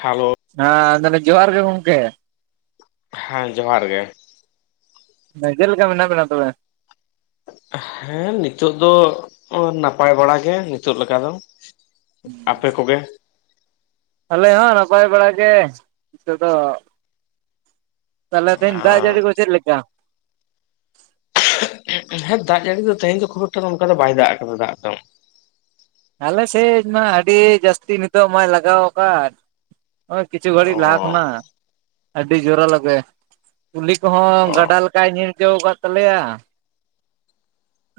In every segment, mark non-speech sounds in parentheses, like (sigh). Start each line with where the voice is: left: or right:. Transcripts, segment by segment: left: Hello
right: ᱦᱮᱸ ᱞᱟ. ᱭ ᱫᱟᱞᱤᱧᱡ ᱡᱳᱦᱟᱨ ᱜᱮ ᱦᱚᱢᱠᱮ
left: ᱦᱮ ᱡᱚᱦᱟᱨ ᱜᱮ
right: ᱪᱮᱫ ᱞᱮᱠᱟ ᱢᱮᱱᱟᱜ ᱵᱮᱱᱟ ᱛᱚᱵᱮ
left: ᱦᱮᱸ ᱱᱤᱛᱚᱜ ᱫᱚ ᱱᱟᱯᱟᱭ ᱵᱟᱲᱟ ᱜᱮ ᱱᱤᱛᱚᱜ ᱞᱮᱠᱟ ᱫᱚ ᱟᱯᱮ ᱠᱚᱜᱮ
right: ᱟᱞᱮ ᱦᱚᱸ ᱱᱟᱯᱟᱭ ᱵᱟᱲᱟ ᱜᱮ ᱱᱤᱛᱚᱜ ᱫᱚ᱾ ᱛᱟᱦᱞᱮ ᱫᱤᱱ ᱫᱟᱜ ᱡᱟᱹᱲᱤ ᱠᱚ ᱪᱮᱫ ᱞᱮᱠᱟ?
left: ᱦᱮᱸ ᱫᱟᱜ ᱡᱟᱹᱲᱤ ᱫᱚ ᱛᱮᱦᱮᱧ ᱫᱚ ᱠᱷᱩᱵ ᱮᱠᱴᱟ ᱚᱱᱠᱟ ᱫᱚ ᱵᱟᱭ ᱫᱟᱜ ᱟᱠᱟᱫᱟ ᱫᱟᱜ ᱫᱚ᱾
right: ᱟᱞᱮ ᱥᱮᱫ ᱢᱟ ᱟᱹᱰᱤ ᱡᱟᱹᱥᱛᱤ ᱱᱤᱛᱚᱜ ᱢᱟᱭ ᱞᱟᱜᱟᱣ ᱟᱠᱟᱫ᱾ ᱳᱭ ᱠᱤᱪᱷᱩ ᱜᱷᱟᱹᱲᱤᱡ ᱞᱟᱦᱟ
left: ᱚ
right: ᱠᱷᱚᱱᱟᱜ ᱟᱹᱰᱤ ᱡᱳᱨᱟᱞᱟᱛᱮ᱾ ᱠᱩᱞᱦᱤ ᱠᱚᱦᱚᱸ
left: ᱚ
right: ᱜᱟᱰᱟ ᱞᱮᱠᱟ ᱜᱤᱧ ᱟᱭᱠᱟᱹᱣ ᱟᱠᱟᱫ ᱛᱟᱞᱮᱭᱟ᱾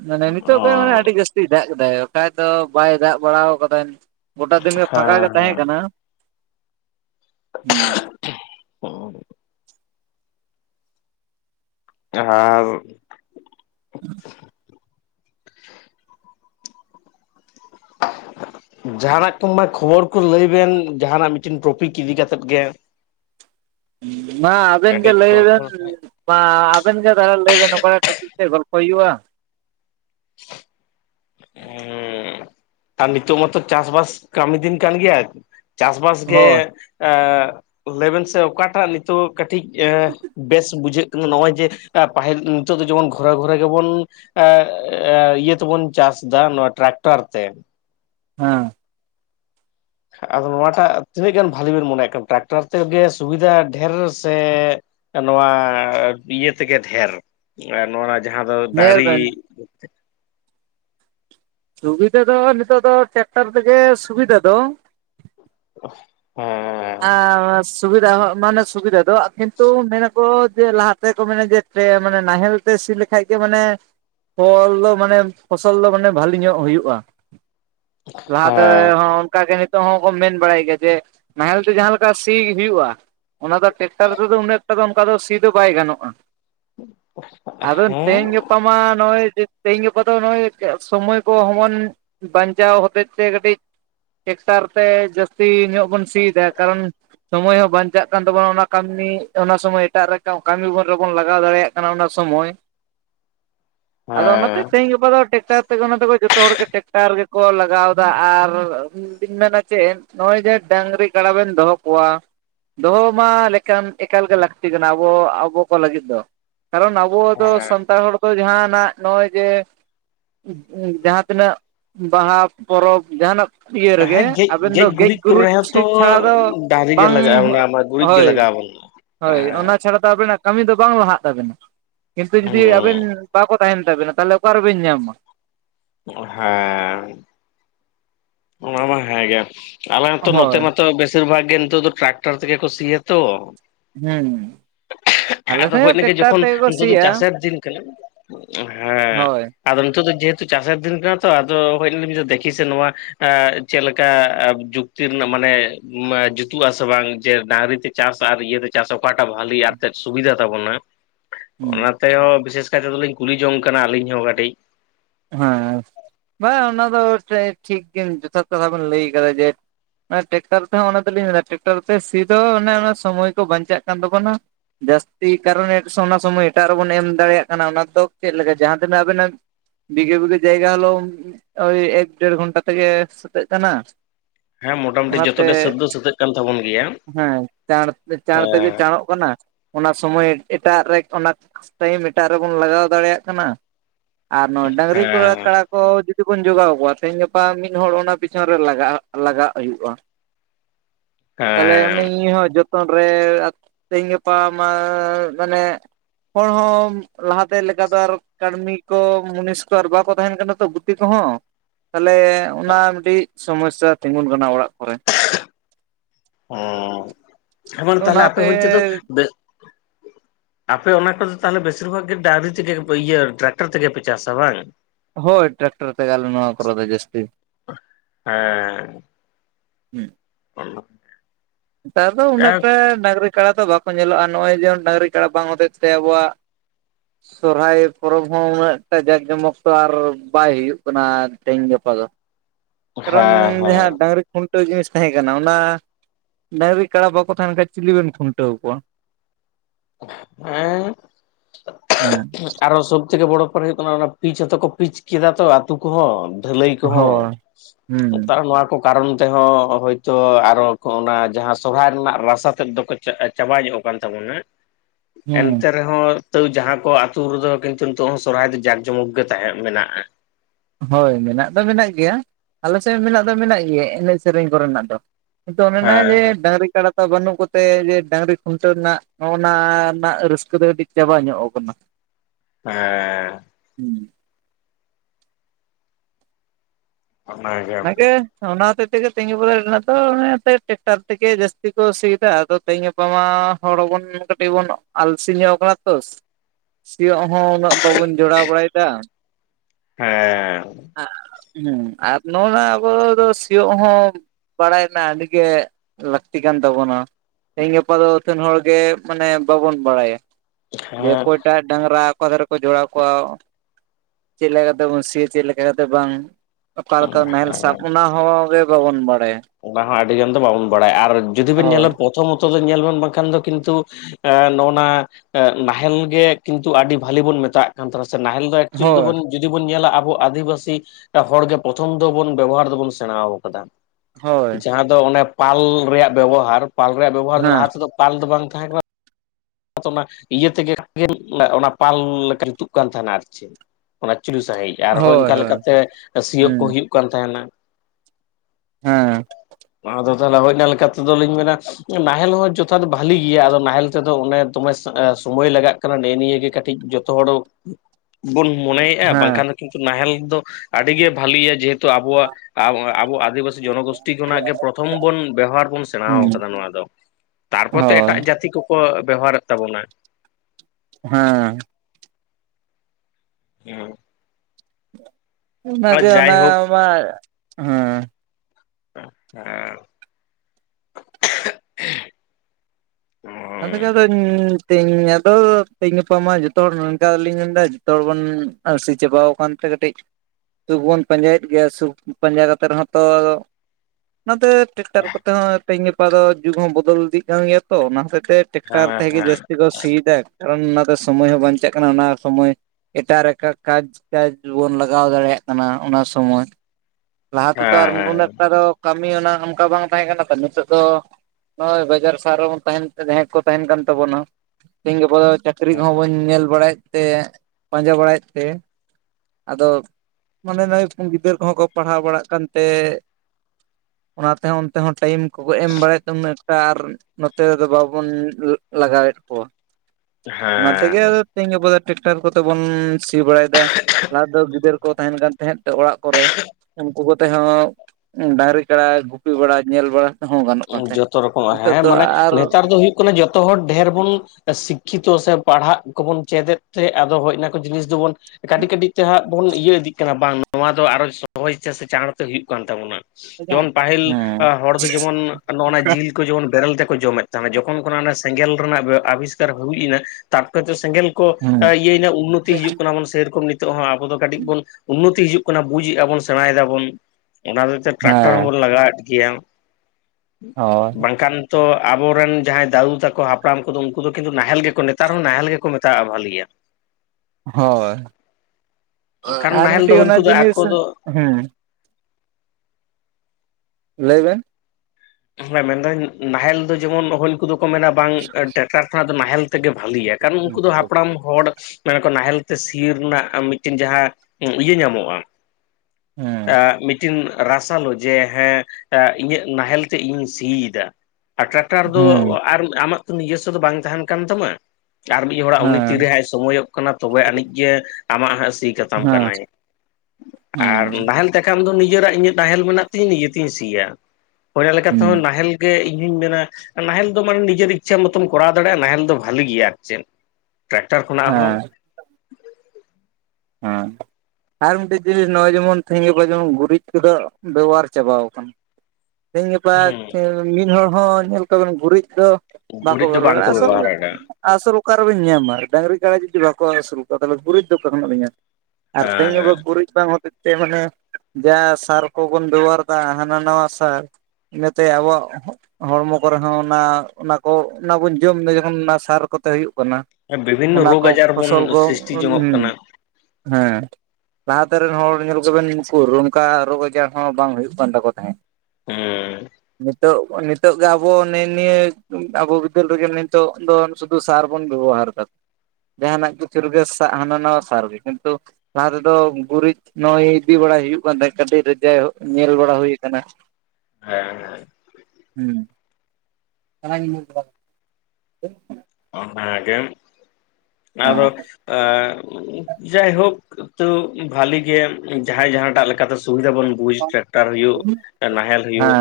right: ᱢᱟᱱᱮ ᱱᱤᱛᱚᱜ
left: ᱚ
right: (unintelligible) ᱟᱹᱰᱤ ᱡᱟᱹᱥᱛᱤᱭ ᱫᱟᱜ ᱠᱮᱫᱟᱭ ᱵᱟᱠᱷᱟᱜ ᱫᱚ ᱵᱟᱭ ᱫᱟᱜ ᱵᱟᱲᱟᱣ ᱠᱟᱫᱟᱭ᱾ ᱜᱚᱴᱟ ᱫᱤᱱᱜᱤ ᱯᱷᱟᱠᱟ ᱜᱮ ᱛᱟᱦᱮᱸ
left: ᱦᱮᱸ
right: ᱠᱟᱱᱟ᱾ ᱦᱮᱸ,
left: (unintelligible) ᱦᱩᱸ (unintelligible)
right: (unintelligible)
left: ᱡᱟᱦᱟᱱᱟᱜ ᱠᱚᱢᱟ ᱠᱷᱚᱵᱚᱨ ᱠᱚ ᱞᱟᱹᱭ ᱵᱮᱱ ᱡᱟᱦᱟᱱᱟᱜ ᱢᱤᱫᱴᱮᱱ ᱴᱚᱯᱤᱠ ᱤᱫᱤ ᱠᱟᱛᱮᱫ ᱜᱮ᱾
right: ᱢᱟ ᱟᱵᱮᱱ ᱜᱮ
left: ᱠᱟᱹᱴᱤᱡ
right: ᱞᱟᱹᱭ
left: ᱜᱚᱞᱯᱷᱚ
right: ᱵᱮᱱ᱾
left: ᱞᱮᱠᱷᱟᱡ
right: ᱢᱟ ᱟᱵᱤᱱ ᱜᱮ ᱛᱟᱦᱚᱞᱮ ᱞᱟᱹᱭ ᱵᱮᱱ ᱚᱠᱟ ᱴᱚᱯᱤᱠ ᱪᱮᱫ ᱜᱚᱞᱯᱚᱭ ᱦᱚᱭᱚᱜᱼᱟ᱾
left: ᱦᱩᱸᱻ ᱟᱨ ᱱᱤᱛᱚᱜ ᱢᱟᱛᱚ ᱪᱟᱥ ᱵᱟᱥ ᱠᱟᱹᱢᱤ ᱫᱤᱱ ᱠᱟᱱ ᱜᱮᱭᱟ᱾ ᱪᱟᱥᱵᱟᱥ ᱜᱮ
right: ᱦᱳᱭ
left: ᱮᱸᱻ ᱞᱟᱹᱭᱵᱮᱱ ᱥᱮ ᱚᱠᱟᱴᱟᱜ? ᱛᱩ ᱠᱟᱹᱴᱤᱡ-ᱚᱹᱻ, ᱵᱮᱥ ᱵᱩᱡᱷᱟᱹ ᱱᱚᱜᱼᱚᱭ ᱡᱮ ᱯᱟᱹᱦᱤᱞ ᱱᱤᱛᱚᱜ ᱫᱚ ᱡᱮᱢᱚᱱ ᱜᱷᱚᱨᱟ ᱜᱷᱚᱨᱟ ᱜᱮᱵᱚᱱ ᱮᱻ ᱤᱭᱟᱹ ᱛᱮᱵᱚᱱ ᱪᱟᱥ ᱮᱫᱟ ᱱᱚᱣᱟ ᱴᱨᱟᱠᱴᱚᱨ ᱛᱮ᱾
right: ᱦᱮᱸ
left: ᱟᱫᱚ ᱱᱚᱣᱟᱴᱟᱜ ᱛᱤᱱᱟᱹᱜ ᱜᱟᱱ ᱵᱷᱟᱹᱞᱤ ᱵᱮᱱ ᱢᱚᱱᱮᱭᱮᱫ ᱠᱟᱱ ᱴᱨᱟᱠᱴᱟᱨ ᱛᱮᱜᱮ ᱥᱩᱵᱤᱫᱟ ᱰᱷᱮᱨ ᱥᱮ, ᱱᱚᱣᱟ ᱤᱭᱟᱹ ᱛᱮᱜᱮ ᱰᱷᱮᱨ ᱱᱚᱣᱟ - ᱡᱟᱦᱟᱸ ᱫᱚ
right: ᱧᱮᱞ
left: ᱫᱟᱨᱤ?
right: ᱵᱮᱱ ᱥᱩᱵᱤᱫᱟ ᱫᱚ ᱱᱤᱛᱚᱜ ᱫᱚ ᱴᱨᱟᱠᱴᱟᱨ ᱛᱮᱜᱮ ᱥᱩᱵᱤᱫᱟ ᱫᱚ᱾
left: ᱚ,
right: ᱟᱥ ᱥᱩᱵᱤᱫᱟ ᱢᱟᱱᱮ ᱥᱩᱵᱤᱫᱟ ᱫᱚ ᱟᱨ ᱠᱤᱱᱛᱩ ᱢᱮᱱᱟᱠᱚ ᱡᱮ ᱞᱟᱦᱟ ᱛᱮᱠᱚ ᱢᱮᱱᱟ ᱡᱮ ᱴᱮ ᱢᱟᱱᱮ ᱱᱟᱦᱮᱞ ᱛᱮ ᱥᱤ ᱞᱮᱠᱷᱟ ᱜᱮ ᱢᱟᱱᱮ ᱯᱷᱚᱞ ᱫᱚ ᱢᱟᱱᱮ ᱯᱷᱚᱥᱚᱞ ᱫᱚ ᱢᱟᱱᱮ ᱵᱷᱟᱞᱤ ᱧᱚᱜ ᱦᱩᱭᱩᱜᱼᱟ᱾ ᱞᱟᱦᱟ ᱫᱚ
left: ᱦᱮᱸ
right: ᱦᱚ ᱚᱱᱠᱟᱜᱮ ᱱᱤᱛᱚᱜ ᱦᱚᱸᱠᱚ ᱢᱮᱱ ᱵᱟᱲᱟᱭ ᱜᱮᱭᱟ ᱡᱮ ᱱᱟᱦᱮᱞ ᱛᱮ ᱡᱟᱦᱟᱸ ᱞᱮᱠᱟ ᱥᱤ ᱜᱤ ᱦᱩᱭᱩᱜᱼᱟ᱾ ᱚᱱᱟ ᱫᱚ ᱴᱮᱠᱴᱟᱨ ᱨᱮᱫᱚ ᱩᱱᱟᱹ ᱮᱠᱴᱟ ᱫᱚ ᱚᱱᱠᱟ ᱫᱚ ᱥᱤ ᱫᱚ ᱵᱟᱭ ᱜᱟᱱᱚᱜᱼᱟ᱾ ᱟᱫᱚ
left: ᱦᱮᱸ
right: ᱛᱤᱦᱤᱧ (unintelligible) ᱜᱟᱯᱟ ᱢᱟ ᱱᱚᱜᱼᱚᱭ (unintelligible) ᱛᱮᱦᱤᱧ ᱜᱟᱯᱟ ᱫᱚ ᱱᱚᱜᱼᱚᱭ ᱥᱚᱢᱚᱭ ᱠᱚ ᱦᱚᱢᱚᱱ ᱵᱟᱧᱪᱟᱣ ᱦᱚᱛᱮᱡ ᱛᱮ ᱠᱟᱹᱴᱤᱡ ᱴᱮᱠᱴᱟᱨ ᱛᱮ ᱡᱟᱹᱥᱛᱤ ᱧᱚᱜ ᱵᱚᱱ ᱥᱤᱭᱫᱟ, ᱠᱟᱨᱚᱱ ᱥᱚᱢᱚᱭ ᱦᱚᱸ ᱵᱟᱧᱪᱟᱜ ᱠᱟᱱ ᱛᱟᱵᱚᱱᱟ ᱚᱱᱟ ᱠᱟᱹᱢᱤ ᱚᱱᱟ ᱥᱚᱢᱚᱭ ᱮᱴᱟᱜ ᱨᱮ ᱠᱟᱹᱢᱤ ᱵᱚᱱ ᱨᱮᱵᱚᱱ ᱞᱟᱜᱟᱣ ᱫᱟᱲᱮᱭᱟᱜ ᱠᱟᱱᱟ ᱚᱱᱟ ᱥᱚᱢᱚᱭ ᱾ ᱟᱫᱚ ᱚᱱᱟᱛᱮ
left: ᱦᱮᱸ
right: ᱛᱮᱦᱤᱧ ᱜᱟᱯᱟ ᱫᱚ ᱴᱮᱠᱴᱟᱨ ᱛᱮᱜᱮ ᱚᱱᱟ ᱫᱚᱠᱚ ᱡᱚᱛᱚ ᱦᱚᱲᱜᱮ ᱴᱮᱠᱴᱟᱨ ᱜᱮ, ᱠᱚ ᱞᱟᱜᱟᱣᱫᱟ ᱟᱨ ᱤᱧ ᱢᱮᱱᱟ ᱪᱮᱫ ᱱᱚᱜᱼᱚᱭ ᱡᱮ ᱰᱟᱹᱝᱨᱤ ᱠᱟᱲᱟ ᱵᱮᱱ ᱫᱚᱦᱚ ᱠᱚᱣᱟ, ᱫᱚᱦᱚ ᱢᱟ ᱞᱮᱠᱟᱱ ᱮᱠᱟᱞᱜᱮ ᱞᱟᱹᱠᱛᱤ ᱠᱟᱱᱟ ᱟᱵᱚ ᱟᱵᱚ ᱠᱚ ᱞᱟᱹᱜᱤᱫ ᱫᱚ, ᱠᱟᱨᱚᱱ ᱟᱵᱚ ᱟᱹᱵᱚ ᱫᱚ
left: ᱦᱮᱸ
right: ᱥᱟᱱᱛᱟᱲ ᱦᱚᱲ ᱫᱚ ᱡᱟᱦᱟᱱᱟᱜ ᱱᱚᱜᱼᱚᱭ ᱡᱮ ᱡᱟᱦᱟᱸ ᱛᱤᱱᱟᱹᱜ ᱵᱟᱦᱟ ᱯᱚᱨᱚᱵᱽ ᱡᱟᱦᱟᱸᱱᱟᱜ ᱤᱭᱟᱹ ᱨᱮᱜᱮ,
left: ᱦᱮᱸ ᱜᱮᱡ
right: ᱟᱵᱮᱱ ᱫᱚ ᱜᱮᱡ
left: ᱜᱩᱨᱤᱡ ᱠᱚᱨᱮ
right: ᱜᱩᱨᱩᱡ
left: ᱦᱚᱸ ᱛᱚ
right: ᱴᱷᱤᱠ ᱪᱷᱟᱲᱟ ᱫᱚ
left: ᱰᱟᱝᱨᱤ ᱜᱮ
right: ᱵᱟᱝ
left: ᱞᱟᱜᱟᱜᱼᱟ ᱚᱱᱟ ᱢᱟ ᱜᱩᱨᱤᱡ ᱜᱮ
right: ᱦᱳᱭ᱾
left: ᱞᱟᱜᱟᱣ ᱵᱚᱱᱟ
right: ᱦᱳᱭ ᱚᱱᱟ ᱪᱷᱟᱲᱟ ᱫᱚ ᱟᱵᱮᱱᱟᱜ ᱠᱟᱹᱢᱤ ᱫᱚ ᱵᱟᱝ ᱞᱟᱦᱟᱜ ᱛᱟᱵᱮᱱᱟ, ᱠᱤᱱᱛᱩ
left: ᱦᱮᱸ
right: ᱡᱩᱫᱤ ᱟᱵᱮᱱ ᱵᱟᱠᱚ ᱛᱟᱦᱮᱱ ᱛᱟᱵᱤᱱᱟ ᱛᱟᱦᱞᱮ ᱚᱠᱟ ᱨᱮᱵᱮᱱ ᱧᱟᱢᱟ?
left: ᱚ ᱦᱮᱸ᱾ ᱚᱱᱟ ᱢᱟ ᱦᱮᱸ ᱜᱮ, ᱟᱞᱮ ᱦᱚᱛᱚ ᱱᱚᱛᱮ
right: ᱦᱳᱭ
left: ᱢᱟᱛᱚ ᱵᱮᱥ ᱥᱤᱨ ᱵᱷᱟᱜ ᱜᱮ ᱱᱤᱛᱚᱜ ᱫᱚ ᱴᱨᱟᱠᱴᱚᱨ ᱛᱮᱜᱮ ᱠᱚ ᱥᱤᱭᱟ ᱛᱚ᱾
right: ᱦᱩᱸ᱾ ᱟᱞᱮ
left: ᱟᱫᱚ
right: ᱥᱮᱫ
left: ᱦᱳᱭ
right: ᱦᱚᱸ
left: ᱚᱱᱟ ᱜᱮ
right: ᱴᱮᱠᱴᱟᱨ
left: ᱡᱚᱠᱷᱚᱱ
right: ᱛᱮᱜᱮ ᱠᱚ
left: ᱱᱤᱛᱚᱜ ᱫᱚ
right: ᱥᱤᱭᱟ
left: ᱪᱟᱥᱮᱨ ᱫᱤᱱ ᱠᱟᱱᱟ, ᱦᱮᱸ᱾
right: ᱦᱳᱭ
left: ᱟᱫᱚ ᱱᱤᱛᱳᱜ ᱫᱚ ᱡᱮᱦᱮᱛᱩ ᱪᱟᱥᱮᱨ ᱫᱤᱱ ᱠᱟᱱᱟ ᱛᱚ ᱟᱫᱚ (unintelligible) ᱫᱮᱠᱷᱤ ᱥᱮ ᱱᱚᱣᱟ ᱮᱸ ᱪᱮᱫ ᱞᱮᱠᱟ ᱡᱩᱠᱛᱤ ᱨᱤᱱᱟᱜ ᱢᱟᱱᱮ ᱢᱟ ᱡᱩᱛᱩᱜᱼᱟ ᱥᱮ ᱵᱟᱝ ᱡᱮ ᱰᱟᱝᱨᱤ ᱛᱮ ᱪᱟᱥ ᱟᱨ ᱤᱭᱟᱹ ᱛᱮ ᱪᱟᱥ ᱚᱠᱟᱴᱟᱜ ᱵᱷᱟᱹᱞᱤᱭᱟ, ᱟᱨ ᱪᱮᱫ ᱥᱩᱵᱤᱫᱷᱟ ᱛᱟᱵᱚᱱᱟ?
right: ᱦᱩᱸ
left: ᱚᱱᱟ ᱛᱮᱦᱚᱸ ᱵᱤᱥᱮᱥ ᱠᱟᱭᱛᱮ ᱫᱩᱞᱤᱧ ᱠᱩᱞᱤ ᱡᱚᱝ ᱠᱟᱱᱟ ᱟᱹᱞᱤᱧ ᱦᱚᱸ ᱠᱟᱹᱴᱤᱡ
right: ᱦᱮᱸ, ᱵᱟᱸ ᱚᱱᱟ ᱫᱚ ᱴᱟ ᱴᱷᱤᱠ ᱜᱮᱢ ᱡᱚᱛᱷᱟᱛ ᱠᱟᱛᱷᱟ ᱵᱮᱱ ᱞᱟᱹᱭ ᱠᱟᱫᱟ ᱡᱮ ᱚᱱᱟ ᱴᱮᱠᱴᱟᱨ ᱛᱮᱦᱚᱸ ᱚᱱᱟ ᱫᱚᱞᱤᱧ ᱞᱟᱹᱭᱫᱟ ᱴᱮᱠᱴᱟᱨ ᱛᱮ ᱥᱤ ᱫᱚ ᱚᱱᱮ ᱚᱱᱟ ᱥᱚᱢᱚᱭ ᱠᱟ ᱵᱟᱧᱪᱟᱜ ᱠᱟᱱ ᱛᱟᱵᱚᱱᱟ᱾ ᱡᱟᱹᱥᱛᱤ ᱠᱟᱨᱚᱱ ᱮᱸᱫ ᱥᱚᱱᱟ ᱥᱚᱢᱚᱭ ᱮᱴᱟᱜ ᱨᱮᱵᱚᱱ ᱮᱢ ᱫᱟᱲᱮᱭᱟᱜ ᱠᱟᱱᱟ ᱚᱱᱟ ᱛᱚ ᱪᱮᱜ ᱞᱮᱠᱟ ᱡᱟᱦᱟᱸ ᱛᱤᱱᱟᱹᱜ ᱟᱸᱵᱮᱱᱟᱜ ᱵᱤᱜᱟᱹ ᱵᱤᱜᱟᱹ ᱡᱟᱭᱜᱟ ᱦᱳᱞᱳ ᱳᱭ ᱮᱠ ᱰᱮᱲ ᱜᱷᱚᱱᱴᱟ ᱛᱮᱜᱮ ᱥᱟᱹᱛᱟᱹᱜ ᱠᱟᱱᱟ᱾
left: ᱦᱮᱸ ᱢᱚᱴᱟᱢᱩᱴᱤ
right: ᱚᱱᱟᱛᱮ
left: ᱡᱚᱛᱚ ᱜᱮ ᱥᱟᱹᱛ ᱫᱚ ᱥᱟᱹᱛᱟᱹᱜ ᱠᱟᱱ ᱛᱟᱵᱚᱱ ᱜᱮᱭᱟ
right: ᱦᱮᱸ ᱪᱟᱸᱬ ᱪᱟᱸᱬ ᱛᱮᱜᱮ ᱪᱟᱸᱬᱚᱜ ᱠᱟᱱᱟ᱾ ᱚᱱᱟ ᱥᱳᱢᱚᱭ ᱮᱴᱟᱜ ᱨᱮ ᱚᱱᱟ ᱴᱟᱭᱤᱢ ᱮᱴᱟᱜ ᱨᱮᱵᱚᱱ ᱞᱟᱜᱟᱣ ᱫᱟᱲᱮᱭᱟᱜ ᱠᱟᱱᱟ᱾ ᱱᱚᱜ-ᱚᱭ ᱰᱟᱝᱨᱤ ᱠᱚ
left: ᱦᱮᱸ
right: ᱠᱟᱲᱟ ᱠᱚ ᱡᱩᱫᱤ ᱵᱚᱱ ᱡᱚᱜᱟᱣ ᱠᱚᱣᱟ ᱛᱮᱦᱮᱧ ᱜᱟᱯᱟ ᱢᱤᱫ ᱦᱚᱲ ᱚᱱᱟ ᱯᱤᱪᱷᱚᱱ ᱨᱮ ᱞᱟᱜᱟᱜ ᱞᱟᱜᱟᱜ ᱦᱩᱭᱩᱜᱼᱟ᱾ ᱛᱟᱞᱦᱮ ᱚᱱᱮ
left: ᱦᱮᱸ
right: ᱤᱧ ᱦᱚᱸ ᱡᱚ ᱛᱚᱱ ᱨᱮ ᱟ ᱛᱮᱦᱤᱧ ᱜᱟᱯᱟ ᱢᱟ ᱢᱟᱱᱮ ᱦᱚᱲ ᱦᱚᱸ ᱞᱟᱦᱟᱛᱮ ᱞᱮᱠᱟ ᱫᱚ ᱟᱨ ᱠᱟᱹᱲᱢᱤ ᱠᱚ ᱢᱩᱱᱤᱥ ᱠᱚ ᱟᱨ ᱵᱟᱠᱚ ᱛᱟᱦᱮᱱ ᱠᱟᱱᱟ ᱛᱚ ᱜᱩᱛᱤ ᱠᱚᱦᱚᱸ ᱛᱟᱦᱞᱮ ᱚᱱᱟ ᱢᱤᱫᱴᱤᱡ ᱥᱚᱢᱚᱥᱥᱟ ᱛᱤᱜᱩᱱ ᱠᱟᱱᱟ ᱚᱲᱟᱜ ᱠᱚᱨᱮ᱾
left: ᱦᱩᱸ ᱦᱮᱵᱚᱱ
right: ᱛᱚ
left: ᱛᱟᱦᱞᱮ ᱟᱯᱮ
right: ᱚᱱᱟᱛᱮ
left: ᱦᱳᱭ ᱚᱱᱛᱮ ᱫᱚ ᱵᱮ
right: (unintelligible)
left: ᱟᱯᱮ ᱚᱱᱟ ᱠᱚᱨᱮ ᱫᱚ ᱛᱟᱦᱞᱮ ᱵᱮᱥᱤᱨ ᱵᱷᱟᱜ ᱜᱮ ᱰᱟᱝᱨᱤ ᱛᱮᱜᱮ ᱯᱮ ᱤᱭᱟᱹ ᱴᱨᱟᱠᱴᱟᱨ ᱛᱮᱜᱮ ᱯᱮ ᱪᱟᱥᱟ ᱵᱟᱝ?
right: ᱦᱳᱭ ᱴᱨᱮᱠᱴᱟᱨ ᱛᱮᱜᱮ ᱟᱞᱮ ᱱᱚᱣᱟ ᱠᱚᱨᱮ ᱫᱚ ᱡᱟᱹᱥᱛᱤ᱾
left: ᱦᱮᱸ᱾
right: ᱦᱩᱸ, ᱱᱮᱛᱟᱨ ᱫᱚ
left: ᱡᱟᱭᱦᱳᱠ
right: ᱩᱱᱟᱹᱜᱴᱟ ᱰᱟᱹᱝᱨᱤ ᱠᱟᱲᱟ ᱫᱚ ᱵᱟᱠᱚ ᱧᱮᱞᱚᱜᱼᱟ ᱱᱚᱜᱼᱚᱭ ᱡᱮᱢᱚᱱ ᱰᱟᱹᱝᱨᱤ ᱠᱟᱸᱲᱟ ᱵᱟᱝ ᱦᱚᱛᱮᱡ ᱛᱮ ᱟᱵᱚᱣᱟᱜ ᱥᱚᱨᱦᱟᱭ ᱯᱚᱨᱚᱵᱽ ᱦᱚᱸ ᱩᱱᱟᱹᱜᱴᱟ ᱡᱟᱠ ᱡᱚᱢᱚᱠ ᱛᱚ ᱟᱨ ᱵᱟᱭ ᱦᱩᱭᱩᱜ ᱠᱟᱱᱟ ᱛᱮᱦᱤᱧ ᱜᱟᱯᱟ ᱫᱚ᱾ ᱠᱟᱨᱚᱱ
left: ᱦᱮᱸ
right: ᱡᱟᱦᱟᱸ
left: ᱦᱮᱸ
right: ᱰᱟᱹᱝᱨᱤ ᱠᱷᱩᱱᱴᱟᱹᱣ ᱡᱤᱱᱤᱥ ᱛᱟᱦᱮᱸ ᱠᱟᱱᱟ ᱚᱱᱟ ᱰᱟᱹᱝᱨᱤ ᱠᱟᱲᱟ ᱵᱟᱠᱚ ᱛᱟᱦᱮᱱ ᱠᱷᱟᱡ ᱪᱤᱞᱤ ᱵᱮᱱ ᱠᱷᱩᱱᱴᱟᱹᱣ ᱠᱚᱣᱟ?
left: ᱮᱸ ᱟᱨᱚ ᱥᱚᱵ ᱛᱷᱮᱠᱮ ᱵᱚᱲᱚ ᱯᱟᱨ ᱦᱩᱭᱩᱜ ᱠᱟᱱᱟ ᱚᱱᱟ ᱯᱤᱪ ᱦᱚᱸᱛᱚ ᱠᱚ ᱯᱤᱪ ᱠᱤᱫᱟ ᱛᱚ ᱟᱹᱛᱩ ᱠᱚᱦᱚᱸ᱾ ᱰᱷᱟᱹᱞᱟᱹᱭ ᱠᱚᱦᱚᱸ,
right: ᱦᱳᱭ ᱦᱩᱸ
left: ᱱᱮᱛᱟᱨ ᱱᱚᱣᱟ ᱠᱚ ᱠᱟᱨᱚᱱ ᱛᱮᱦᱚᱸ ᱦᱳᱭᱛᱚ ᱟᱨᱚ ᱠᱚ ᱚᱱᱟ ᱡᱟᱦᱟᱸ ᱥᱚᱨᱦᱟᱭ ᱨᱮᱱᱟᱜ ᱨᱟᱥᱟ ᱛᱮᱫ ᱫᱚ ᱠᱚ ᱪᱟᱜ ᱪᱟᱵᱟ ᱧᱚᱜ ᱠᱟᱱ ᱛᱟᱵᱚᱱᱟ,
right: ᱦᱩᱸ
left: ᱮᱱᱛᱮ ᱨᱮᱦ ᱦᱚᱸ ᱛᱟᱹᱣ ᱡᱟᱦᱟᱸ ᱠᱚ ᱟᱹᱛᱩ ᱨᱮᱫᱚ ᱠᱤᱱᱛᱩ ᱱᱤᱛᱚᱜ ᱦᱚᱸ ᱥᱚᱨᱦᱟᱭ ᱫᱚ ᱡᱟᱸᱠ ᱡᱚᱢᱚᱠ ᱜᱮ ᱛᱟᱦᱮᱸ ᱢᱮᱱᱟᱜᱼᱟ᱾
right: ᱦᱳᱭ ᱢᱮᱱᱟᱜ ᱫᱚ ᱢᱮᱱᱟᱜ ᱜᱮᱭᱟ ᱟᱞᱮ ᱥᱮᱱ ᱦᱚᱸ ᱢᱤᱱᱟᱜ ᱫᱚ ᱢᱤᱱᱟᱜ ᱜᱤᱭᱟ ᱮᱱᱮᱡ ᱥᱮᱨᱮᱧ ᱠᱚᱨᱮᱱᱟᱜ ᱫᱚ᱾ ᱦᱮᱛᱳ ᱢᱮᱱᱟᱭ
left: ᱦᱮᱸ
right: ᱡᱮ ᱰᱟᱹᱝᱨᱤ ᱠᱟᱲᱟ ᱟ ᱵᱟᱹᱱᱩᱜ ᱠᱚᱛᱮ ᱡᱮ ᱰᱟᱹᱝᱨᱤ ᱠᱷᱩᱱᱴᱟᱹᱣ ᱨᱮᱱᱟᱜ ᱱᱚᱜᱼᱚ ᱱᱟ ᱨᱮᱱᱟᱜ ᱨᱟᱹᱥᱠᱟᱹ ᱫᱚ ᱠᱟᱹᱴᱤᱡ ᱪᱟᱵᱟ ᱧᱚᱜ ᱠᱟᱱᱟ᱾ (unintelligible)
left: ᱦᱮᱸᱻ
right: (unintelligible)
left: ᱟᱱᱟ ᱜᱮ,
right: ᱚᱱᱟ ᱜᱮ ᱚᱱᱟ ᱦᱚᱛᱮᱡ ᱛᱮ ᱜᱮ ᱛᱤᱸᱜᱩ ᱵᱚᱨᱟᱭ ᱨᱮᱱᱟᱜ ᱫᱚ ᱮᱱᱛᱮ ᱴᱮᱠᱴᱟᱨ ᱛᱮ ᱜᱮ ᱡᱟᱹᱥᱛᱤ ᱠᱚᱥᱤᱮᱫᱟ ᱟᱫᱚ ᱛᱮᱦᱮᱧ ᱜᱟᱯᱟ ᱢᱟ ᱦᱚᱲ ᱦᱚᱵᱚᱱ ᱠᱟᱹᱴᱤᱡ ᱵᱚᱱ ᱟᱞᱥᱤ ᱧᱚᱜ ᱠᱟᱱᱟ ᱛᱚ ᱾ ᱥᱤᱭᱚᱜ ᱦᱚᱸ ᱩᱱᱟᱹᱜ ᱵᱟᱵᱚᱱ ᱡᱚᱲᱟᱣ ᱵᱟᱲᱟᱭᱮᱫᱟ ᱾
left: ᱦᱮᱸ,
right: ᱦᱩ ᱟᱨ ᱱᱚᱜ-ᱚᱭ ᱱᱚᱣᱟ ᱟᱵᱚ ᱫᱚ ᱥᱤᱭᱳᱜ ᱦᱚᱸ ᱵᱟᱲᱟᱭ ᱨᱮᱱᱟᱜ ᱟᱹᱰᱤ ᱞᱟᱹᱠᱛᱤ ᱠᱟᱱᱟ ᱛᱟᱵᱚᱱᱟ ᱛᱮᱦᱮᱧ ᱜᱟᱯᱟ ᱫᱚ ᱟᱛᱮᱱ ᱦᱚᱲ ᱜᱮ ᱢᱟᱱᱮ ᱵᱟᱵᱚᱱ ᱵᱟᱲᱟᱭᱟ, ᱡᱮ
left: ᱦᱮᱸ
right: ᱚᱠᱚᱭᱴᱟᱜ ᱰᱟᱝᱨᱟ ᱚᱠᱟ ᱫᱷᱟᱨᱮ ᱠᱚ ᱡᱚᱲᱟᱣ ᱠᱚᱣᱟ ᱪᱮᱫ ᱞᱮᱠᱟ ᱛᱮ ᱥᱤᱭᱟ ᱪᱮᱫ ᱞᱮᱠᱟ ᱠᱟᱛᱮ ᱵᱟᱝ ᱚᱠᱟ ᱞᱮᱠᱟ ᱱᱟᱦᱮᱞ ᱥᱟᱵ? ᱚᱱᱟ ᱦᱚᱸ ᱜᱮ ᱵᱟᱵᱚᱱ ᱵᱟᱲᱟᱭᱟ᱾
left: ᱚᱱᱟ ᱦᱚᱸ ᱟᱹᱰᱤᱜᱟᱱ ᱫᱚ ᱵᱟᱲᱟᱭᱟ ᱟᱨ ᱡᱩᱫᱤ ᱵᱮᱱ
right: ᱦᱳᱭ
left: ᱧᱮᱞᱟ ᱯᱨᱚᱛᱷᱚᱢᱚᱛᱚ ᱫᱚ ᱧᱮᱞ ᱵᱮᱱ ᱵᱟᱝ ᱠᱷᱟᱱ ᱫᱚ ᱠᱤᱱᱛᱩ ᱱᱚᱜ-ᱱᱟ ᱱᱟᱦᱮᱞ ᱜᱮ ᱠᱤᱱᱛᱩ ᱟᱹᱰᱤ ᱵᱟᱹᱞᱤ ᱵᱚᱱ ᱢᱮᱛᱟᱜ ᱠᱟᱱ ᱛᱟᱦᱮᱱᱟ ᱥᱮ ᱱᱟᱦᱮᱞ ᱮᱠᱪᱩᱭ ᱫᱚ
right: ᱦᱳᱭ
left: ᱵᱚᱱ ᱡᱩᱫᱤ ᱵᱚᱱ ᱧᱮᱞᱟ ᱟᱵᱚ ᱟᱹᱫᱤᱵᱟᱹᱥᱤ ᱦᱚᱲ ᱜᱮ ᱯᱨᱚᱛᱷᱚᱢ ᱫᱚᱵᱚᱱ ᱵᱮᱵᱚᱦᱟᱨ ᱫᱚ ᱵᱚᱱ ᱥᱮᱬᱟᱣ ᱠᱟᱫᱟ᱾
right: (unintelligible)
left: ᱡᱟᱦᱟᱸ ᱫᱚ ᱚᱱᱮ ᱯᱟᱞ ᱨᱮᱭᱟᱜ ᱵᱮᱵᱚᱦᱟᱨ, ᱯᱟᱞ ᱨᱮᱭᱟᱜ ᱵᱮᱵᱚᱦᱟᱨ ᱫᱚ
right: ᱦᱮᱸ
left: ᱞᱟᱦᱟ ᱛᱮ ᱫᱚ ᱯᱟᱞ ᱫᱚ ᱵᱟᱝ ᱛᱟᱦᱮᱸ ᱠᱟᱱᱟ ᱚᱱᱟ ᱤᱭᱟᱹ ᱛᱮ ᱜᱮ ᱚᱱᱟ ᱯᱟᱞ ᱞᱮᱠᱟ ᱨᱤᱛᱩᱫ ᱠᱟᱱ ᱛᱟᱦᱮᱱᱟ ᱟᱨ ᱪᱮᱫ ᱚᱱᱟ ᱪᱩᱨᱩ ᱥᱟᱺᱦᱤᱡ ᱟᱨ ᱦᱚᱸ
right: ᱦᱳᱭ
left: ᱤᱝᱠᱟ ᱞᱮᱠᱟ
right: ᱦᱳᱭ
left: ᱛᱮ ᱥᱤᱭᱳᱜ ᱠᱚ
right: ᱦᱩᱸ
left: ᱦᱩᱭᱩᱜ ᱠᱟᱱ ᱛᱟᱦᱮᱱᱟ ᱾
right: ᱦᱮᱸ
left: ᱱᱚᱣᱟ ᱫᱚ, ᱛᱟᱦᱮ ᱦᱳᱭ ᱚᱱᱟ ᱞᱮᱠᱟ ᱛᱮᱫᱚ ᱞᱤᱧ ᱢᱮᱱᱟ ᱱᱟᱦᱮᱞ ᱦᱚᱸ ᱡᱚᱛᱷᱟᱛ ᱵᱟᱹᱞᱤ ᱜᱮᱭᱟ ᱟᱫᱚ ᱱᱟᱦᱮᱞ ᱛᱮ ᱫᱚ ᱚᱱᱮ ᱫᱚᱢᱮ ᱥᱚᱢᱚᱭ ᱞᱟᱜᱟᱜ ᱠᱟᱱᱟ ᱱᱮᱜ-ᱮ ᱱᱤᱭᱟᱹ ᱜᱮ ᱠᱟᱹᱴᱤᱡ ᱡᱚᱛᱚ ᱦᱚᱲ ᱵᱚᱱ ᱢᱚᱱᱮᱭᱮᱫ-ᱟ, ᱵᱟᱝ
right: ᱦᱮᱸ
left: ᱠᱷᱟᱱ ᱫᱚ ᱠᱤᱱᱛᱩ ᱱᱟᱦᱮᱞ ᱫᱚ ᱟᱹᱰᱤ ᱜᱮ ᱵᱷᱟᱹᱞᱤᱭᱟ ᱡᱮᱦᱮᱛᱩ ᱟᱵᱚᱣᱟᱜ ᱟᱵᱚ ᱟᱹᱫᱤᱵᱟᱹᱥᱤ ᱡᱚᱱᱚᱜᱳᱥᱴᱤ ᱠᱷᱚᱱᱟᱜ ᱜᱮ ᱯᱨᱚᱛᱷᱚᱢ ᱵᱚᱱ ᱵᱮᱣᱦᱟᱨ ᱵᱚᱱ ᱥᱮᱬᱟᱣ
right: ᱦᱩᱸ
left: ᱠᱟᱫᱟ ᱱᱚᱣᱟ ᱫᱚ ᱾ ᱛᱟᱨᱯᱚᱛᱮ
right: ᱦᱳᱭ
left: ᱮᱴᱟᱜ ᱡᱟᱹᱛᱤ ᱠᱚ ᱠᱚ ᱵᱮᱣᱦᱟᱨᱮᱫ ᱛᱟᱵᱚᱱᱟ᱾
right: ᱦᱮᱸᱻ
left: ᱦᱮᱸ,
right: ᱚᱱᱟ ᱜᱮ ᱚᱱᱟ
left: ᱡᱟᱭᱦᱳᱠ
right: ᱢᱟ ᱦᱮᱸᱻ
left: (unintelligible)
right: ᱚᱱᱟ ᱛᱮ
left: ᱦᱮᱸ
right: ᱫᱚ ᱛᱮᱦᱤᱧ ᱟᱫᱚ ᱛᱮᱦᱤᱧ ᱜᱟᱯᱟ ᱢᱟ ᱡᱚᱛᱚ ᱦᱚᱲ ᱱᱚᱝᱠᱟ ᱫᱚ ᱞᱤᱧ ᱢᱮᱱᱫᱟ ᱡᱚᱛᱚ ᱦᱚᱲ ᱵᱚᱱ ᱥᱤ ᱪᱟᱵᱟᱣ ᱟᱠᱟᱱ ᱛᱮ ᱠᱟᱹᱴᱤᱡ ᱥᱩᱠ ᱵᱚᱱ ᱯᱟᱸᱡᱟᱭᱮᱫ ᱜᱮᱭᱟ ᱥᱩᱠ ᱯᱟᱸᱡᱟ ᱠᱟ ᱠᱟᱛᱮᱫ ᱨᱮ ᱦᱚᱸ ᱛᱚ ᱚᱱᱟ ᱛᱮ ᱴᱮᱠᱴᱟᱨ ᱠᱚ ᱛᱮ ᱦᱚᱸ ᱛᱮᱦᱮᱧ ᱜᱟᱯᱟ ᱫᱚ ᱡᱩᱜᱽ ᱦᱚᱸ ᱵᱚᱫᱚᱞ ᱤᱫᱤ ᱠᱟᱱ ᱜᱮᱭᱟ ᱛᱚ ᱚᱱᱟ ᱦᱚᱛᱮᱡ ᱛᱮ
left: ᱦᱮᱸ
right: ᱴᱮᱠᱴᱟᱨ ᱛᱮ ᱜᱮ
left: ᱦᱮᱸ
right: ᱡᱟᱹᱥᱛᱤ ᱠᱚ ᱥᱤᱭᱮᱫᱟ ᱠᱟᱨᱚᱱ ᱚᱱᱟ ᱛᱮ ᱥᱚᱢᱳᱭ ᱦᱚᱸ ᱵᱟᱸᱧᱪᱟᱜ ᱠᱟᱱᱟ ᱚᱱᱟ ᱥᱚᱢᱚᱭ ᱮᱴᱟᱜ ᱞᱮᱠᱟ ᱠᱟᱡᱽ ᱠᱟᱡᱽ ᱵᱚᱱ ᱞᱟᱜᱟᱣ ᱫᱟᱲᱮᱭᱟᱜ ᱠᱟᱱᱟ ᱚᱱᱟ ᱥᱚᱢᱚᱭ ᱾ ᱞᱟᱦᱟ ᱛᱮ ᱫᱚ ᱟᱨ ᱩᱱᱟᱹᱜ
left: ᱦᱮᱸ
right: ᱮᱠᱴᱟ ᱫᱚ ᱠᱟᱹᱢᱤ ᱚᱱᱠᱟ ᱵᱟᱝ ᱛᱟᱦᱮᱸ ᱠᱟᱱᱟ ᱛᱚ ᱱᱤᱛᱳᱜ ᱫᱚ ᱱᱚᱜ-ᱚᱭ ᱵᱟᱡᱟᱨ ᱥᱟᱨ ᱨᱮ ᱵᱚᱱ ᱛᱟᱦᱮᱱ ᱡᱟᱦᱟᱸ ᱠᱚ ᱛᱟᱦᱮᱱ ᱠᱟᱱ ᱛᱟᱵᱚᱱᱟ ᱛᱮᱦᱤᱧ ᱜᱟᱯᱟ ᱫᱚ ᱪᱟᱹᱠᱨᱤ ᱠᱚ ᱦᱚᱸ ᱵᱚᱱ ᱧᱮᱞ ᱵᱟᱲᱟᱭᱮᱫ ᱛᱮ ᱯᱟᱸᱡᱟ ᱵᱟᱲᱟᱭᱮᱫ ᱛᱮ ᱟᱫᱚ ᱢᱟᱱᱮ ᱱᱚᱜ-ᱚᱭ ᱜᱤᱫᱟᱹᱨ ᱠᱚ ᱦᱚᱸ ᱠᱚ ᱯᱟᱲᱦᱟᱣ ᱵᱟᱲᱟᱜ ᱠᱟᱱᱛᱮ ᱚᱱᱟ ᱛᱮ ᱦᱚᱸ ᱚᱱᱛᱮ ᱦᱚᱸ ᱴᱟᱭᱤᱢ ᱠᱚ ᱠᱚ ᱮᱢ ᱵᱟᱲᱟᱭᱮᱫ ᱟᱨ ᱱᱚᱛᱮ ᱨᱮ ᱫᱚ ᱵᱟᱵᱚᱱ ᱞᱟᱜᱟᱣ ᱮᱫ ᱠᱚᱣᱟ ᱾
left: ᱦᱮᱸᱻ,
right: ᱛᱮ ᱜᱮ ᱛᱮᱦᱤᱧ ᱜᱟᱯᱟ ᱴᱮᱠᱴᱟᱨ ᱠᱚᱛᱮ ᱵᱚᱱ ᱥᱤ ᱵᱟᱲᱟᱭᱮᱫᱟ ᱞᱟᱦᱟ ᱫᱚ ᱜᱤᱫᱟᱹᱨ ᱠᱚ ᱛᱟᱦᱮᱱ ᱠᱟᱱ ᱛᱟᱦᱮᱸᱫ ᱛᱮ ᱚᱲᱟᱜ ᱠᱚᱨᱮ ᱩᱱᱠᱩ ᱠᱚ ᱛᱮ ᱦᱚᱸ ᱰᱟᱝᱨᱤ ᱠᱟᱲᱟ ᱜᱩᱯᱤ ᱵᱟᱲᱟ ᱧᱮᱞ ᱵᱟᱲᱟ ᱾
left: ᱡᱚᱛᱚ ᱨᱚᱠᱚᱢᱟᱜ ᱦᱮᱸ ᱢᱟᱱᱮ
right: ᱟᱨ
left: ᱱᱮᱛᱟᱨ ᱫᱚ ᱦᱩᱭᱩᱜ ᱠᱟᱱᱟ ᱡᱚᱛᱚ ᱦᱚᱲ ᱰᱷᱮᱨ ᱵᱚᱱ ᱥᱤᱠᱷᱤᱛᱚ ᱥᱮ ᱯᱟᱲᱦᱟᱜ ᱠᱚᱵᱚᱱ ᱪᱮᱫ ᱮᱫ ᱛᱮ ᱟᱫᱚ ᱦᱟᱜ-ᱚᱭ ᱚᱱᱟ ᱠᱚ ᱡᱤᱱᱤᱥ ᱫᱚᱵᱚᱱ ᱠᱟᱹᱴᱤᱡ ᱠᱟᱹᱴᱤᱡ ᱛᱮ ᱦᱟᱸᱜ ᱵᱚᱱ ᱤᱭᱟᱹ ᱤᱫᱤᱜ ᱠᱟᱱᱟ ᱵᱟᱝ ᱱᱚᱣᱟ ᱫᱚ ᱚᱨᱦᱚ ᱥᱚᱦᱚᱡ ᱛᱮ ᱥᱮ ᱪᱟᱬ ᱛᱮ ᱦᱩᱭᱩᱜ ᱠᱟᱱ ᱛᱟᱵᱚᱱᱟ᱾
right: ᱦᱮᱸ
left: ᱡᱮᱢᱚᱱ ᱯᱟᱹᱦᱤᱞ ᱦᱚᱲ ᱫᱚ ᱡᱮᱢᱚᱱ ᱱᱚᱜ-ᱱᱚᱭᱟ ᱡᱤᱞ ᱠᱚ ᱡᱮᱢᱚᱱ ᱵᱮᱨᱮᱞ ᱛᱮᱠᱚ ᱡᱚᱢᱮᱫ ᱛᱟᱦᱮᱱᱟ ᱡᱚᱠᱷᱚᱱ ᱠᱷᱚᱱᱟᱜ ᱚᱱᱟ ᱥᱮᱸᱜᱮᱞ ᱨᱮᱱᱟᱜ ᱟᱵᱤᱥᱠᱟᱨ ᱦᱩᱭ ᱮᱱᱟ ᱛᱟᱨᱯᱚᱨᱮ ᱛᱚ ᱥᱮᱸᱜᱮᱞ ᱠᱚ
right: ᱦᱮᱸ
left: ᱤᱭᱟᱹᱭᱮᱱᱟ ᱩᱱᱱᱚᱛᱤ ᱦᱤᱡᱩᱜ ᱠᱟᱱᱟ ᱵᱚᱱ ᱥᱮᱨᱚᱠᱚᱢ ᱱᱤᱛᱚᱜ ᱦᱚᱸ ᱟᱵᱚ ᱫᱚ ᱠᱟᱹᱴᱤᱡ ᱵᱚᱱ ᱩᱱᱱᱚ ᱛᱤ ᱦᱤᱡᱩᱜ ᱠᱟᱱᱟ ᱵᱩᱡᱮᱜᱼᱟ ᱵᱚᱱ ᱥᱮᱬᱟᱭ ᱫᱟᱵᱚᱱ ᱚᱱᱟ ᱦᱚᱛᱮᱡ ᱛᱮ ᱴᱨᱟᱠᱴᱟᱨ
right: ᱦᱮᱸ
left: ᱦᱚᱸᱵᱚᱱ ᱞᱟᱜᱟᱭᱮᱫ ᱜᱮᱭᱟ᱾
right: ᱦᱳᱭ
left: ᱵᱟᱝ ᱠᱷᱟᱱ ᱛᱚ ᱟᱵᱚᱨᱮᱱ ᱡᱟᱦᱟᱸᱭ ᱫᱟᱹᱫᱩ ᱛᱟᱠᱚ ᱦᱟᱯᱲᱟᱢ ᱠᱚᱫᱚ ᱩᱱᱠᱩ ᱫᱚ ᱠᱤᱱᱛᱩ ᱱᱟᱦᱮᱞ ᱜᱮᱠᱚ ᱱᱮᱛᱟᱨ ᱦᱚᱸ ᱱᱟᱦᱮᱞ ᱜᱮᱠᱚ ᱢᱮᱛᱟᱜᱼᱟ ᱵᱷᱟᱹᱞᱮ ᱜᱮᱭᱟ᱾
right: ᱦᱳᱭ
left: ᱠᱟᱨᱚᱱ
right: ᱟᱨ
left: ᱱᱟᱦᱮᱞ ᱫᱚ
right: ᱢᱤᱫᱴᱤᱡ ᱚᱱᱟ
left: ᱩᱱᱠᱩ ᱫᱚ
right: ᱡᱤᱱᱤᱥ
left: ᱟᱠᱚ ᱫᱚ
right: ᱦᱩᱸ ᱞᱟᱹᱭ ᱵᱮᱱ,
left: ᱦᱮᱸ ᱢᱮᱱᱫᱟᱹᱧ ᱱᱟᱦᱮᱞ ᱫᱚ ᱡᱮᱢᱚᱱ ᱦᱳᱡ ᱩᱱᱠᱩ ᱫᱚᱠᱚ ᱢᱮᱱᱟ ᱵᱟᱝ ᱴᱨᱟᱠᱴᱟᱨ ᱠᱷᱚᱱᱟᱜ ᱫᱚ ᱱᱟᱦᱮᱞ ᱛᱮᱜᱮ ᱵᱷᱟᱞᱤᱭᱟ ᱾ ᱠᱟᱨᱚᱱ
right: ᱦᱮᱸ
left: ᱩᱱᱠᱩ ᱫᱚ ᱦᱟᱯᱲᱟᱢ ᱦᱚᱲ᱾ ᱢᱮᱱᱟ ᱠᱚ ᱱᱟᱦᱮᱞ ᱛᱮ ᱥᱤ ᱨᱮᱱᱟᱜ ᱢᱤᱫᱴᱮᱱ ᱡᱟᱦᱟᱸ ᱤᱭᱟᱹ ᱧᱟᱢᱚᱜᱼᱟ,
right: ᱦᱮᱸ
left: ᱢᱤᱫᱴᱤᱱ ᱨᱟᱥᱟᱞᱳ ᱡᱮ ᱦᱮᱸ ᱤᱧᱟᱹᱜ ᱱᱟᱦᱮᱞ ᱤᱧ ᱥᱤᱭᱫᱟ ᱟᱨ ᱴᱨᱟᱠᱴᱟᱨ ᱫᱚ
right: ᱦᱮᱸ
left: ᱟᱨ ᱟᱢᱟᱜ ᱛᱚ ᱱᱤᱡᱚᱥᱥᱚ ᱫᱚ ᱵᱟᱝ ᱛᱟᱦᱮᱱ ᱠᱟᱱ ᱛᱟᱢᱟ᱾ ᱟᱨ ᱢᱤᱫ ᱦᱚᱲᱟᱜ ᱩᱱᱤ
right: ᱦᱮᱸ ᱦᱮᱸ
left: ᱛᱤᱨᱮ ᱦᱟᱸᱜ ᱮ ᱥᱚᱢᱚᱭᱚᱜ ᱠᱟᱱᱟ, ᱛᱚᱵᱮ ᱟᱹᱱᱤᱡ ᱜᱮ ᱟᱢᱟᱜ ᱦᱟᱸᱜ ᱥᱤ ᱠᱟᱛᱟᱢ ᱠᱟᱱᱟᱭ, ᱟᱨ ᱱᱟᱦᱮᱞ- ᱛᱮ ᱠᱷᱟᱱ ᱫᱚ ᱱᱤᱡᱮ ᱨᱟᱜ ᱤᱧᱟᱹᱜ ᱱᱟᱦᱮᱞ ᱢᱮᱱᱟᱜ ᱛᱤᱧᱟᱹ ᱱᱤᱡᱮ ᱛᱮᱧ ᱥᱤᱭᱟ᱾ ᱚᱱᱟ ᱞᱮᱠᱟ
right: ᱦᱮᱸ
left: ᱛᱮᱦᱚᱸ
right: ᱦᱮᱸ
left: ᱱᱟᱦᱮᱞ ᱜᱮ ᱤᱧ ᱦᱚᱧ ᱢᱮᱱᱟ, ᱱᱟᱦᱮᱞ ᱫᱚ ᱢᱟᱱᱮ ᱱᱤᱡᱮᱨ ᱤᱪᱪᱷᱟᱹ ᱢᱚᱛᱚᱢ ᱠᱚᱨᱟᱣ ᱫᱟᱲᱮᱭᱟᱜᱼᱟ, ᱱᱟᱦᱮᱞ ᱫᱚ ᱵᱷᱟᱞᱮ ᱜᱮᱭᱟ ᱟᱨ ᱪᱮᱫ ᱴᱨᱟᱠᱴᱟᱨ ᱠᱷᱚᱱᱟᱜ ᱦᱚᱸ
right: ᱦᱮᱸ ᱦᱮᱸ, ᱟᱨ ᱢᱤᱫᱴᱮᱡ ᱡᱤᱱᱤᱥ ᱱᱚᱜᱚᱭ ᱡᱮᱢᱚᱱ ᱛᱤᱦᱤᱧ ᱜᱟᱯᱟ ᱡᱮᱢᱚᱱ ᱜᱩᱨᱤᱡᱽ ᱠᱚ ᱫᱚ ᱵᱮᱵᱚᱦᱟᱨ ᱪᱟᱵᱟᱣ ᱠᱟᱱᱟ᱾ ᱛᱮᱦᱮᱧ ᱜᱟᱯᱟ
left: ᱦᱩᱸ
right: ᱢᱤᱫ ᱦᱚᱲ ᱦᱚᱸ ᱧᱮᱞ ᱠᱚᱵᱮᱱ ᱜᱩᱨᱤᱡᱽ ᱫᱚ, ᱵᱟᱠᱚ
left: ᱜᱩᱨᱤᱡ ᱫᱚ
right: ᱵᱮᱵᱚᱦᱟᱨ ᱵᱟᱲᱟᱭᱟ
left: ᱵᱟᱝᱠᱚ
right: ᱟᱥᱚᱞ
left: ᱵᱮᱵᱚᱦᱟᱨᱮᱫᱟ
right: ᱟᱥᱚᱞ ᱚᱠᱟ ᱨᱮᱵᱮᱱ ᱧᱟᱢᱟ ᱰᱟᱝᱨᱤ ᱠᱟᱲᱟ ᱡᱩᱫᱤ ᱵᱟᱠᱚ ᱟᱹᱥᱩᱞ ᱠᱚᱣᱟ ᱛᱟᱦᱚᱞᱮ ᱜᱩᱨᱤᱡᱽ ᱫᱚ ᱚᱠᱟ ᱠᱷᱚᱱᱟᱜ ᱵᱮᱱ ᱧᱟᱢᱟ? ᱟᱨ ᱛᱮᱦᱮᱧ ᱜᱟᱯᱟ ᱜᱩᱨᱤᱡᱽ ᱵᱟᱝ ᱦᱚᱛᱮᱡ ᱛᱮ ᱢᱟᱱᱮ ᱡᱟ ᱥᱟᱨ ᱠᱚᱵᱚᱱ ᱵᱮᱵᱦᱟᱨ ᱫᱟ ᱦᱟᱱᱟ ᱱᱟᱣᱟ ᱥᱟᱨ ᱾ ᱤᱱᱟᱹᱛᱮ ᱟᱵᱚᱣᱟᱜ ᱦᱚᱲᱢᱚ ᱠᱚᱨᱮ ᱦᱚᱸ ᱚᱱᱟ ᱚᱱᱟ ᱠᱚ ᱚᱱᱟ ᱵᱚᱱ ᱡᱚᱢ ᱮᱫᱟ ᱡᱚᱠᱷᱚᱱ ᱚᱱᱟ ᱥᱟᱨ ᱠᱚᱛᱮ ᱦᱩᱭᱩᱜ ᱠᱟᱱᱟ᱾
left: ᱦᱮᱸ ᱵᱤᱵᱷᱤᱱᱱᱚ
right: ᱚᱱᱟ
left: ᱨᱳᱜᱽ
right: ᱠᱚ
left: ᱟᱡᱟᱨ ᱵᱚᱱ
right: ᱯᱷᱚᱥᱚᱞ ᱠᱚ
left: ᱥᱨᱤᱥᱴᱤ ᱡᱚᱝᱚᱜ
right: ᱦᱩᱹᱢ
left: ᱠᱟᱱᱟ
right: ᱦᱮᱸ᱾ ᱞᱟᱦᱟ ᱛᱮ ᱨᱮᱱ ᱦᱚᱲ ᱧᱮᱞ ᱠᱚᱵᱮᱱ ᱩᱱᱠᱩ ᱚᱱᱠᱟ ᱨᱳᱜᱽ ᱟᱡᱟᱨ ᱦᱚᱸ ᱵᱟᱝ ᱦᱩᱭᱩᱜ ᱠᱟᱱ ᱛᱟᱠᱚ ᱛᱟᱦᱮᱸᱫ᱾
left: ᱦᱩᱸ
right: ᱱᱤᱛᱳᱜ ᱱᱤᱛ ᱱᱤᱛᱚᱜ ᱜᱮ ᱟᱵᱚ ᱱᱮᱜᱼᱮ ᱱᱤᱭᱟᱹ ᱟᱵᱚ ᱵᱤᱫᱟᱹᱞ ᱨᱮᱜᱮ ᱱᱤᱛᱚᱜ ᱫᱚ ᱥᱩᱫᱷᱩ ᱥᱟᱨ ᱵᱚᱱ ᱵᱮᱵᱚᱦᱟᱨ ᱫᱟ᱾ ᱡᱟᱦᱟᱱᱟᱜ ᱠᱤᱪᱪᱷᱩ ᱨᱮᱜᱮ ᱥᱟᱨ ᱦᱟᱱᱟ ᱱᱟᱣᱟ ᱥᱟᱨ ᱜᱮ ᱠᱤᱱᱛᱩ ᱞᱟᱦᱟ ᱛᱮᱫᱚ ᱜᱩᱨᱤᱡᱽ ᱱᱚᱜᱚᱭ ᱤᱫᱤ ᱵᱟᱲᱟᱭ ᱦᱩᱭᱩᱜ ᱠᱟᱱ ᱛᱟᱦᱮᱸ ᱠᱟᱹᱴᱤᱡ ᱡᱟᱭᱦᱳᱠ ᱧᱮᱞ ᱵᱟᱲᱟ ᱦᱩᱭ ᱟᱠᱟᱱᱟ᱾
left: ᱦᱮᱸ ᱦᱮᱸ,
right: ᱦᱮᱸ, (unintelligible)
left: ᱚᱱᱟᱜᱮ ᱟᱫᱚ ᱡᱟᱭᱦᱳᱠ ᱛᱟᱹᱣᱚ ᱵᱷᱟᱞᱮ ᱜᱮ ᱡᱟᱦᱟᱸᱭ ᱡᱟᱦᱟᱸᱴᱟᱜ ᱞᱮᱠᱟᱛᱮ ᱥᱩᱵᱤᱫᱟ ᱵᱚᱱ ᱵᱩᱡᱽ ᱴᱟᱠᱚᱴᱟᱨ ᱦᱩᱭᱩᱜ ᱱᱟᱦᱮᱞ ᱦᱩᱭᱩᱜ,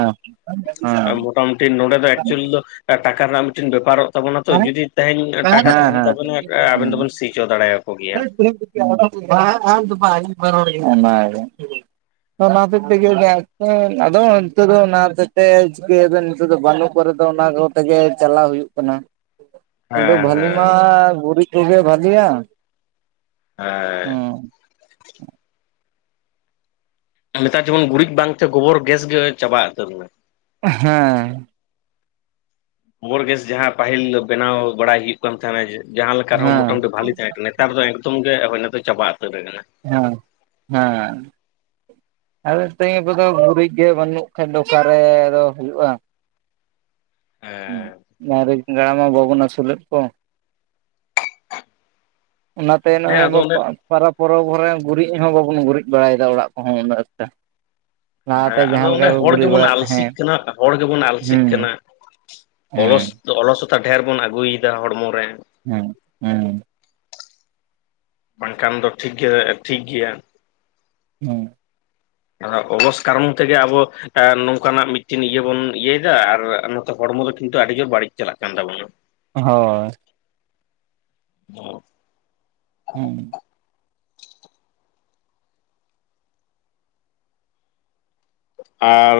right: ᱦᱮᱸ
left: ᱢᱚᱴᱟᱢᱩᱴᱤ ᱱᱚᱰᱮ ᱫᱚ ᱮᱠᱪᱩᱭᱮᱞᱤ ᱫᱚ ᱴᱟᱠᱟ ᱨᱮᱱᱟᱜ ᱢᱤᱫᱴᱮᱱ ᱵᱮᱯᱟᱨᱚᱜ ᱛᱟᱵᱚᱱᱟ ᱛᱚ ᱡᱩᱫᱤ, ᱛᱮᱦᱮᱧ ᱴᱟᱠᱟ ᱛᱟᱦᱮᱱ
right: ᱦᱮᱸ
left: ᱛᱟᱵᱮᱱᱟ ᱟᱵᱮᱱ ᱫᱚᱵᱮᱱ ᱥᱤ ᱪᱚ ᱫᱟᱲᱮᱭᱟᱠᱚ ᱜᱮᱭᱟ᱾
right: ᱚᱱᱟᱜᱮ, ᱚᱱᱟ ᱦᱚᱛᱮᱡ ᱛᱮᱜᱮ ᱟᱫᱚ ᱱᱤᱛᱚᱜ ᱫᱚ ᱚᱱᱟ ᱦᱚᱛᱮᱡ ᱛᱮ ᱪᱤᱠᱟᱹᱭᱟᱵᱮᱱ ᱱᱤᱛᱚᱜ ᱫᱚ ᱵᱟᱹᱱᱩᱜ ᱠᱚᱨᱮ ᱫᱚ, ᱚᱱᱟ ᱠᱚ ᱛᱮᱜᱮ ᱪᱟᱞᱟᱣ ᱦᱩᱭᱩᱜ ᱠᱟᱱᱟ᱾ ᱠᱤᱱᱛᱩ
left: ᱦᱮᱸ
right: ᱵᱷᱟᱹᱞᱤ ᱢᱟ
left: ᱦᱮᱸ
right: ᱜᱩᱨᱤᱡᱽ ᱠᱚᱜᱮ ᱵᱷᱟᱞᱤᱭᱟ᱾
left: ᱦᱮᱸᱻ ᱱᱮᱛᱟᱨ ᱡᱮᱢᱚᱱ ᱜᱩᱨᱤᱡᱽ ᱵᱟᱝ ᱛᱮ ᱜᱚᱵᱚᱨ ᱜᱮᱥ ᱜᱮ ᱪᱟᱵᱟ ᱩᱛᱟᱹᱨ ᱱᱟ᱾
right: ᱦᱮᱸ᱾
left: ᱜᱳᱵᱳᱨ ᱜᱮᱥ ᱡᱟᱦᱟᱸ ᱯᱟᱹᱦᱤᱞ ᱵᱮᱱᱟᱣ ᱵᱟᱲᱟᱭ ᱦᱩᱭᱩᱜ ᱠᱟᱱ ᱛᱟᱦᱮᱱᱟ ᱡᱮ ᱡᱟᱦᱟᱸ ᱞᱮᱠᱟ ᱨᱮᱦᱚᱸ ᱢᱚᱴᱟ ᱢᱩᱴᱤ
right: ᱦᱮᱸ
left: ᱵᱷᱟᱞᱤ ᱛᱟᱦᱮᱸ ᱠᱟᱱᱟ, ᱱᱮᱛᱟᱨ ᱫᱚ ᱮᱠᱫᱚᱢ ᱜᱮ (unintelligible) ᱪᱟᱵᱟ ᱩᱛᱟᱹᱨ ᱟᱠᱟᱱᱟ᱾
right: ᱦᱮᱸ, ᱦᱮᱸ᱾ ᱟᱫᱚ ᱛᱮᱦᱮᱧ ᱜᱟᱯᱟ ᱫᱚ ᱜᱩᱨᱤᱡ ᱜᱮ ᱵᱟᱹᱱᱩᱜ ᱠᱷᱟᱡ ᱫᱚ ᱚᱠᱟ ᱨᱮᱫᱚ ᱦᱩᱭᱩᱜᱼᱟ?
left: ᱦᱮᱸ
right: ᱦᱩᱸ, ᱟᱨ (unintelligible) ᱢᱟ ᱵᱟᱵᱚᱱ ᱟᱥᱩᱞᱮᱫ ᱠᱚ᱾ ᱚᱱᱟᱛᱮ
left: ᱦᱮᱸ
right: ᱱᱚᱜᱚᱭ
left: ᱟᱫᱚ
right: ᱟᱵᱚ
left: ᱚᱱᱮ
right: ᱯᱟᱨᱟᱵᱽ ᱯᱚᱨᱚᱵ ᱠᱚᱨᱮ ᱜᱩᱨᱤᱡ ᱦᱚᱸ ᱵᱟᱵᱚᱱ ᱜᱩᱨᱤᱡ ᱵᱟᱲᱟᱭᱮᱫᱟ ᱚᱲᱟᱜ ᱠᱚᱦᱚᱸ ᱩᱱᱟᱹᱜ ᱴᱟ᱾
left: ᱦᱮᱸ
right: ᱞᱟᱦᱟᱛᱮ
left: ᱟᱫᱚ
right: ᱡᱟᱦᱟᱸ ᱞᱮᱠᱟ
left: ᱚᱸᱰᱮ
right: ᱠᱚ
left: ᱦᱚᱲ
right: ᱜᱩᱨᱤᱡ
left: ᱜᱮᱵᱚᱱ
right: ᱵᱟᱲᱟᱭᱮᱫ ᱛᱮᱸᱦᱮ
left: ᱟᱞᱥᱤᱜ ᱠᱟᱱᱟ ᱦᱚᱲ ᱜᱮᱵᱚᱱ
right: ᱦᱩᱸ᱾ ᱦᱩᱸ᱾
left: ᱛᱚ ᱚᱞᱚ ᱥᱚᱛᱟ ᱰᱷᱮᱨ ᱵᱚᱱ ᱟᱹᱜᱩᱭᱮᱫᱟ ᱦᱚᱲᱢᱚ ᱨᱮ᱾
right: ᱦᱩᱸ, ᱦᱩᱸ᱾
left: ᱵᱟᱝ ᱠᱷᱟᱱ ᱫᱚ ᱴᱷᱤᱠ ᱜᱮ ᱴᱷᱤᱠ ᱜᱮᱭᱟ᱾
right: ᱦᱩᱸ᱾
left: ᱚᱵᱚᱥ ᱠᱟᱨᱚᱱ ᱛᱮᱜᱮ ᱟᱵᱚ ᱱᱚᱝᱠᱟᱱᱟᱜ ᱢᱤᱫᱴᱮᱱ ᱤᱭᱟᱹ ᱵᱚᱱ ᱤᱭᱟᱹᱭᱮᱫᱟ ᱟᱨ ᱱᱚᱛᱮ ᱦᱚᱲᱢᱚ ᱫᱚ ᱠᱤᱱᱛᱩ ᱟᱹᱰᱤ ᱡᱳᱨ ᱵᱟᱹᱲᱤᱡ ᱪᱟᱞᱟᱜ ᱠᱟᱱ ᱛᱟᱵᱚᱱᱟ᱾
right: ᱦᱳᱭ᱾ ᱦᱩᱸ᱾
left: ᱟᱨ